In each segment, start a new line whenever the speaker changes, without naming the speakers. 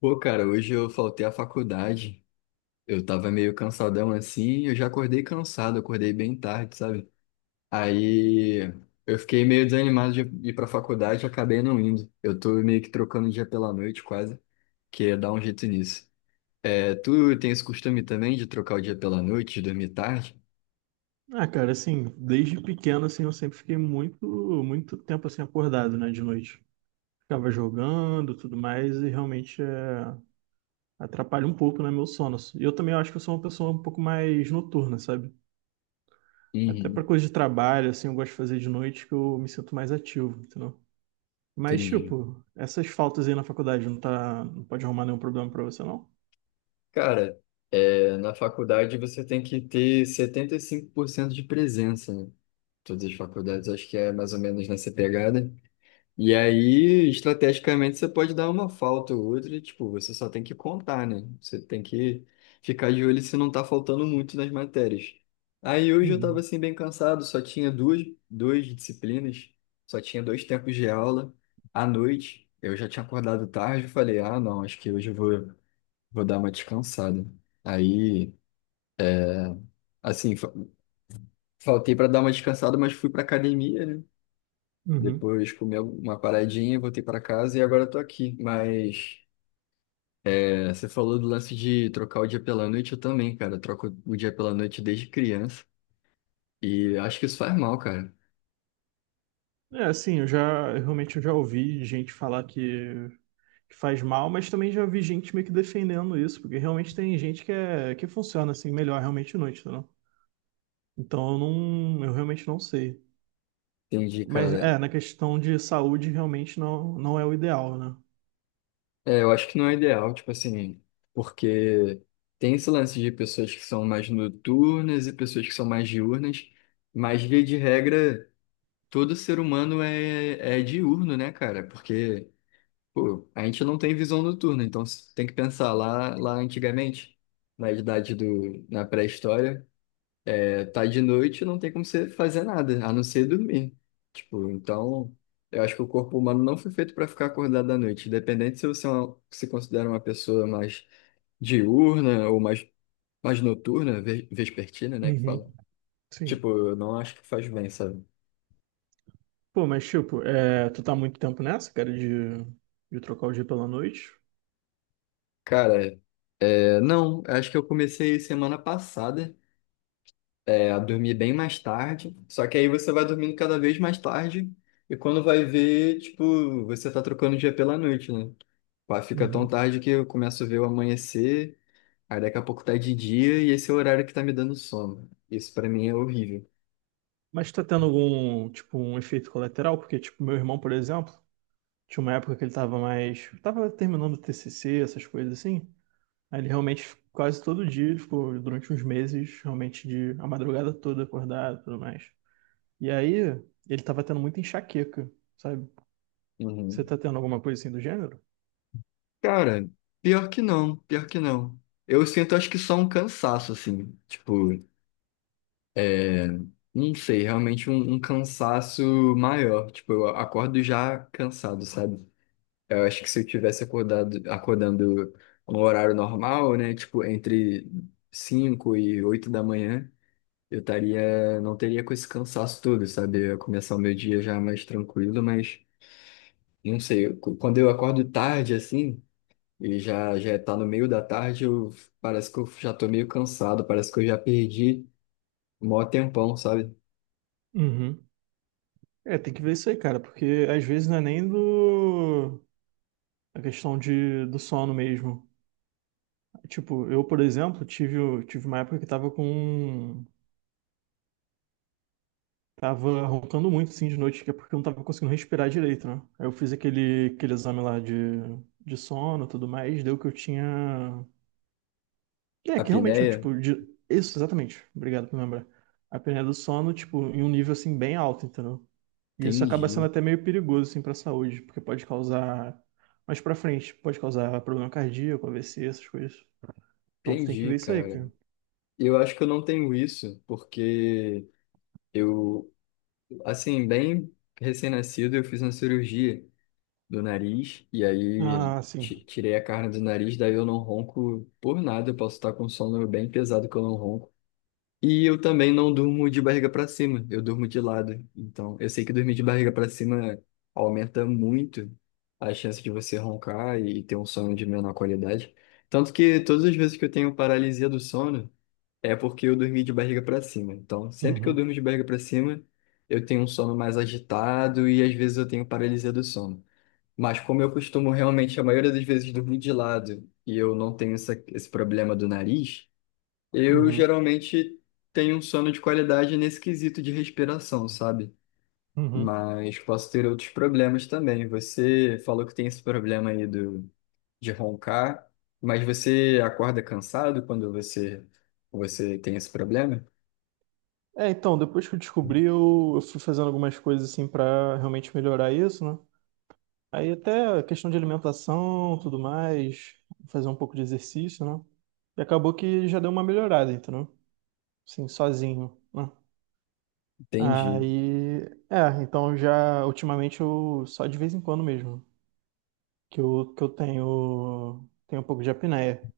Pô, cara, hoje eu faltei à faculdade. Eu tava meio cansadão assim, eu já acordei cansado, eu acordei bem tarde, sabe? Aí eu fiquei meio desanimado de ir pra faculdade e acabei não indo. Eu tô meio que trocando o dia pela noite quase, que ia dar um jeito nisso. É, tu tem esse costume também de trocar o dia pela noite, de dormir tarde?
Ah, cara, assim, desde pequeno, assim, eu sempre fiquei muito, muito tempo, assim, acordado, né, de noite. Ficava jogando, tudo mais, e realmente é, atrapalha um pouco, né, meu sono. E eu também acho que eu sou uma pessoa um pouco mais noturna, sabe? Até pra
Uhum,
coisa de trabalho, assim, eu gosto de fazer de noite que eu me sinto mais ativo, entendeu? Mas,
entendi.
tipo, essas faltas aí na faculdade não tá, não pode arrumar nenhum problema pra você, não?
Cara, é, na faculdade você tem que ter 75% de presença, né? Todas as faculdades, acho que é mais ou menos nessa pegada. E aí, estrategicamente, você pode dar uma falta ou outra, e, tipo, você só tem que contar, né? Você tem que ficar de olho se não tá faltando muito nas matérias. Aí hoje eu tava
Uhum.
assim bem cansado, só tinha duas disciplinas, só tinha dois tempos de aula à noite. Eu já tinha acordado tarde, eu falei, ah, não, acho que hoje eu vou dar uma descansada. Aí, assim, faltei para dar uma descansada, mas fui pra academia, né?
Uhum.
Depois comi uma paradinha, voltei para casa e agora eu tô aqui. Mas é, você falou do lance de trocar o dia pela noite, eu também, cara. Eu troco o dia pela noite desde criança. E acho que isso faz mal, cara.
É, assim, eu realmente eu já ouvi gente falar que faz mal, mas também já vi gente meio que defendendo isso, porque realmente tem gente que, é, que funciona assim melhor realmente à noite, entendeu? Então eu realmente não sei.
Entendi,
Mas
cara.
é, na questão de saúde realmente não, não é o ideal, né?
É, eu acho que não é ideal, tipo assim, porque tem esse lance de pessoas que são mais noturnas e pessoas que são mais diurnas, mas via de regra, todo ser humano é diurno, né, cara? Porque, pô, a gente não tem visão noturna, então tem que pensar lá antigamente, na pré-história. É, tá de noite, não tem como você fazer nada, a não ser dormir. Tipo, então, eu acho que o corpo humano não foi feito para ficar acordado à noite. Independente se você é se considera uma pessoa mais diurna ou mais noturna, vespertina, né, que
Uhum,
fala.
sim.
Tipo, eu não acho que faz bem, sabe?
Pô, mas tipo, é, tu tá há muito tempo nessa, cara, de trocar o dia pela noite?
Cara, é, não, acho que eu comecei semana passada é, a dormir bem mais tarde. Só que aí você vai dormindo cada vez mais tarde e quando vai ver, tipo, você tá trocando o dia pela noite, né? Pá, fica tão
Uhum.
tarde que eu começo a ver o amanhecer, aí daqui a pouco tá de dia e esse é o horário que tá me dando sono. Isso pra mim é horrível.
Mas tá tendo algum, tipo, um efeito colateral? Porque, tipo, meu irmão, por exemplo. Tinha uma época que ele tava mais. Tava terminando o TCC, essas coisas assim. Aí ele realmente, quase todo dia, ele ficou durante uns meses, realmente, de a madrugada toda acordado e tudo mais. E aí, ele tava tendo muita enxaqueca, sabe? Você
Uhum.
tá tendo alguma coisa assim do gênero?
Cara, pior que não, pior que não. Eu sinto, acho que só um cansaço, assim. Tipo, é, não sei, realmente um cansaço maior. Tipo, eu acordo já cansado, sabe? Eu acho que se eu tivesse acordado, acordando no horário normal, né, tipo entre 5 e 8 da manhã, eu estaria, não teria com esse cansaço todo, sabe? Eu ia começar o meu dia já mais tranquilo, mas não sei, eu- quando eu acordo tarde assim, e já já tá no meio da tarde, eu parece que eu já tô meio cansado, parece que eu já perdi o maior tempão, sabe?
Uhum. É, tem que ver isso aí, cara, porque às vezes não é nem do. A questão de do sono mesmo. Tipo, eu, por exemplo, tive uma época que tava com. Tava roncando muito, assim, de noite, que é porque eu não tava conseguindo respirar direito, né? Aí eu fiz aquele exame lá de sono e tudo mais, deu que eu tinha... É, que realmente, eu,
Apneia?
tipo, de... Isso, exatamente. Obrigado por lembrar. A apneia do sono, tipo, em um nível, assim, bem alto, entendeu? E isso acaba sendo
Entendi,
até meio perigoso, assim, pra saúde, porque pode causar... Mais pra frente, pode causar problema cardíaco, AVC, essas coisas. Então tu tem que
entendi,
ver isso aí,
cara.
cara.
Eu acho que eu não tenho isso, porque eu, assim, bem recém-nascido, eu fiz uma cirurgia do nariz e aí
Ah, sim.
tirei a carne do nariz, daí eu não ronco por nada, eu posso estar com um sono bem pesado que eu não ronco. E eu também não durmo de barriga para cima, eu durmo de lado. Então, eu sei que dormir de barriga para cima aumenta muito a chance de você roncar e ter um sono de menor qualidade. Tanto que todas as vezes que eu tenho paralisia do sono, é porque eu dormi de barriga para cima. Então, sempre que eu
Uhum,
durmo de barriga para cima, eu tenho um sono mais agitado e às vezes eu tenho paralisia do sono. Mas como eu costumo realmente, a maioria das vezes, dormir de lado e eu não tenho essa, esse problema do nariz, eu
uhum,
geralmente tenho um sono de qualidade nesse quesito de respiração, sabe?
uhum.
Mas posso ter outros problemas também. Você falou que tem esse problema aí do, de roncar, mas você acorda cansado quando você, você tem esse problema?
É, então, depois que eu descobri, eu fui fazendo algumas coisas assim pra realmente melhorar isso, né? Aí até a questão de alimentação, tudo mais, fazer um pouco de exercício, né? E acabou que já deu uma melhorada, entendeu? Assim, sozinho, né?
Entendi.
Aí, é, então já ultimamente eu só de vez em quando mesmo que eu tenho, um pouco de apneia.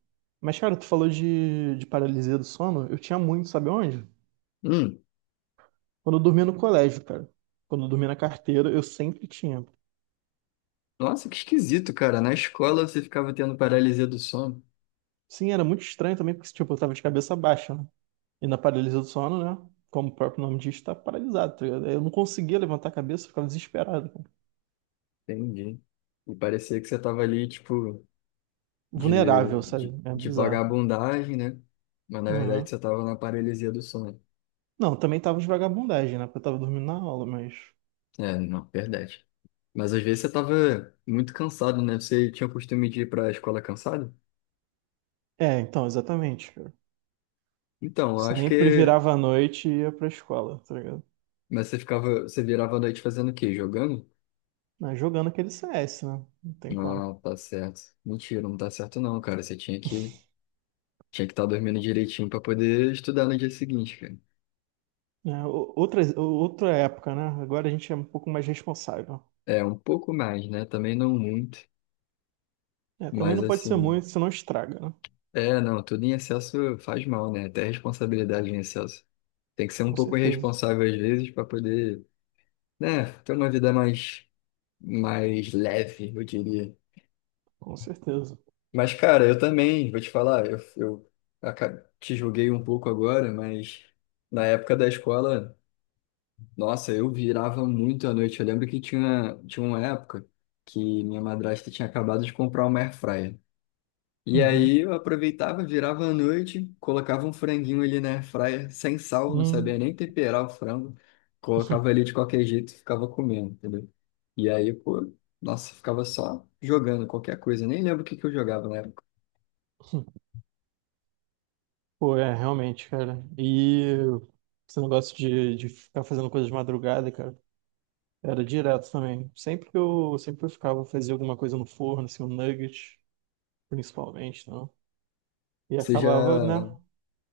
Mas cara, tu falou de paralisia do sono, eu tinha muito, sabe onde?
Hum.
Quando eu dormia no colégio, cara. Quando eu dormia na carteira, eu sempre tinha.
Nossa, que esquisito, cara. Na escola você ficava tendo paralisia do sono.
Sim, era muito estranho também, porque, tipo, eu tava de cabeça baixa, né? E na paralisia do sono, né? Como o próprio nome diz, tá paralisado, tá ligado? Eu não conseguia levantar a cabeça, eu ficava desesperado, cara.
Entendi. E parecia que você tava ali, tipo, de,
Vulnerável, sabe?
de,
É
de
bizarro.
vagabundagem, né? Mas na verdade
Uhum.
você tava na paralisia do sono.
Não, também tava de vagabundagem, né? Porque eu tava dormindo na aula, mas...
É, não, verdade. Mas às vezes você tava muito cansado, né? Você tinha o costume de ir pra escola cansado?
É, então, exatamente, cara.
Então, eu acho
Sempre
que.
virava a noite e ia pra escola, tá ligado?
Mas você ficava. Você virava a noite fazendo o quê? Jogando?
Mas jogando aquele CS, né? Não tem como.
Não, tá certo. Mentira, não tá certo não, cara. Você tinha que tinha que estar dormindo direitinho para poder estudar no dia seguinte, cara.
Né? Outras, outra época, né? Agora a gente é um pouco mais responsável.
É, um pouco mais, né? Também não muito,
É, também
mas
não pode ser
assim,
muito, senão estraga, né?
é, não, tudo em excesso faz mal, né? Até responsabilidade em excesso. Tem que ser um
Com
pouco
certeza,
irresponsável às vezes para poder, né, ter uma vida mais leve, eu diria.
com certeza.
Mas cara, eu também, vou te falar, eu te julguei um pouco agora, mas na época da escola, nossa, eu virava muito à noite. Eu lembro que tinha uma época que minha madrasta tinha acabado de comprar uma air fryer. E
Uhum.
aí eu aproveitava, virava à noite, colocava um franguinho ali na air fryer, sem sal, não
Hum.
sabia nem temperar o frango. Colocava ali de qualquer jeito, e ficava comendo, entendeu? E aí, pô, nossa, ficava só jogando qualquer coisa. Nem lembro o que que eu jogava na época.
Pô, é, realmente, cara. E esse negócio de ficar fazendo coisas de madrugada, cara, era direto também. Sempre que eu ficava, fazia alguma coisa no forno, assim, um nugget, principalmente, não? E
Você já,
acabava, né?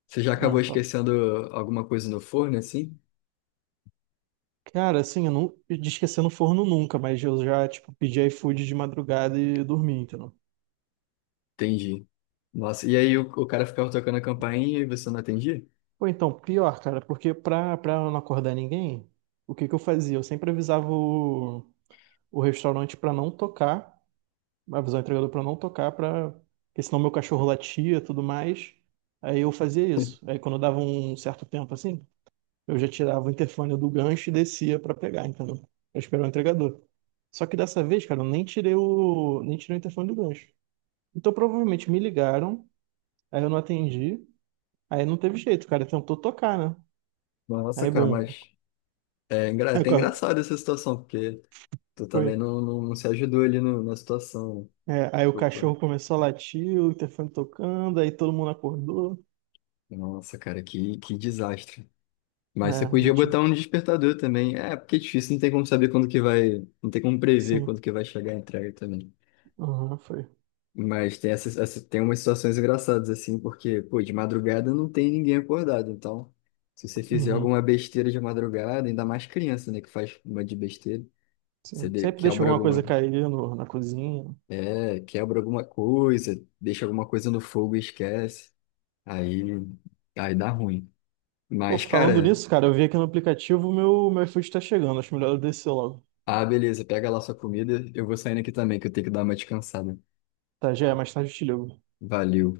você já acabou
Ah, fala.
esquecendo alguma coisa no forno, assim?
Cara, assim, eu de esquecer no forno nunca, mas eu já, tipo, pedi iFood de madrugada e dormi, entendeu?
Entendi. Nossa, e aí o cara ficava tocando a campainha e você não atendia?
Ou então, pior, cara, porque pra não acordar ninguém, o que que eu fazia? Eu sempre avisava o restaurante pra não tocar, avisava o entregador pra não tocar, pra, porque senão meu cachorro latia e tudo mais. Aí eu fazia isso. Aí quando dava um certo tempo assim, eu já tirava o interfone do gancho e descia pra pegar, entendeu? Pra esperar o entregador. Só que dessa vez, cara, eu nem tirei o interfone do gancho. Então provavelmente me ligaram, aí eu não atendi, aí não teve jeito, o cara tentou tocar, né?
Nossa,
Aí
cara,
bom,
mas é
aí,
até engraçado essa situação, porque tu também
foi.
não se ajudou ali na situação.
É, aí o
Tipo, pô,
cachorro começou a latir, o interfone tocando, aí todo mundo acordou.
nossa, cara, que desastre. Mas você
É, eu
podia
tive...
botar um despertador também. É, porque é difícil, não tem como saber quando que vai. Não tem como prever
Sim,
quando que vai chegar a entrega também.
aham, foi.
Mas tem tem umas situações engraçadas, assim, porque, pô, de madrugada não tem ninguém acordado. Então, se você fizer
Uhum,
alguma besteira de madrugada, ainda mais criança, né, que faz uma de besteira, você
sim. Sempre deixa
quebra
alguma coisa
alguma,
cair no, na cozinha.
é, quebra alguma coisa, deixa alguma coisa no fogo e esquece. Aí, aí dá ruim.
Pô,
Mas,
falando
cara,
nisso, cara, eu vi aqui no aplicativo meu iFood tá chegando, acho melhor eu descer logo.
ah, beleza, pega lá sua comida, eu vou saindo aqui também, que eu tenho que dar uma descansada.
Tá, já é, mais tarde eu te ligo.
Valeu.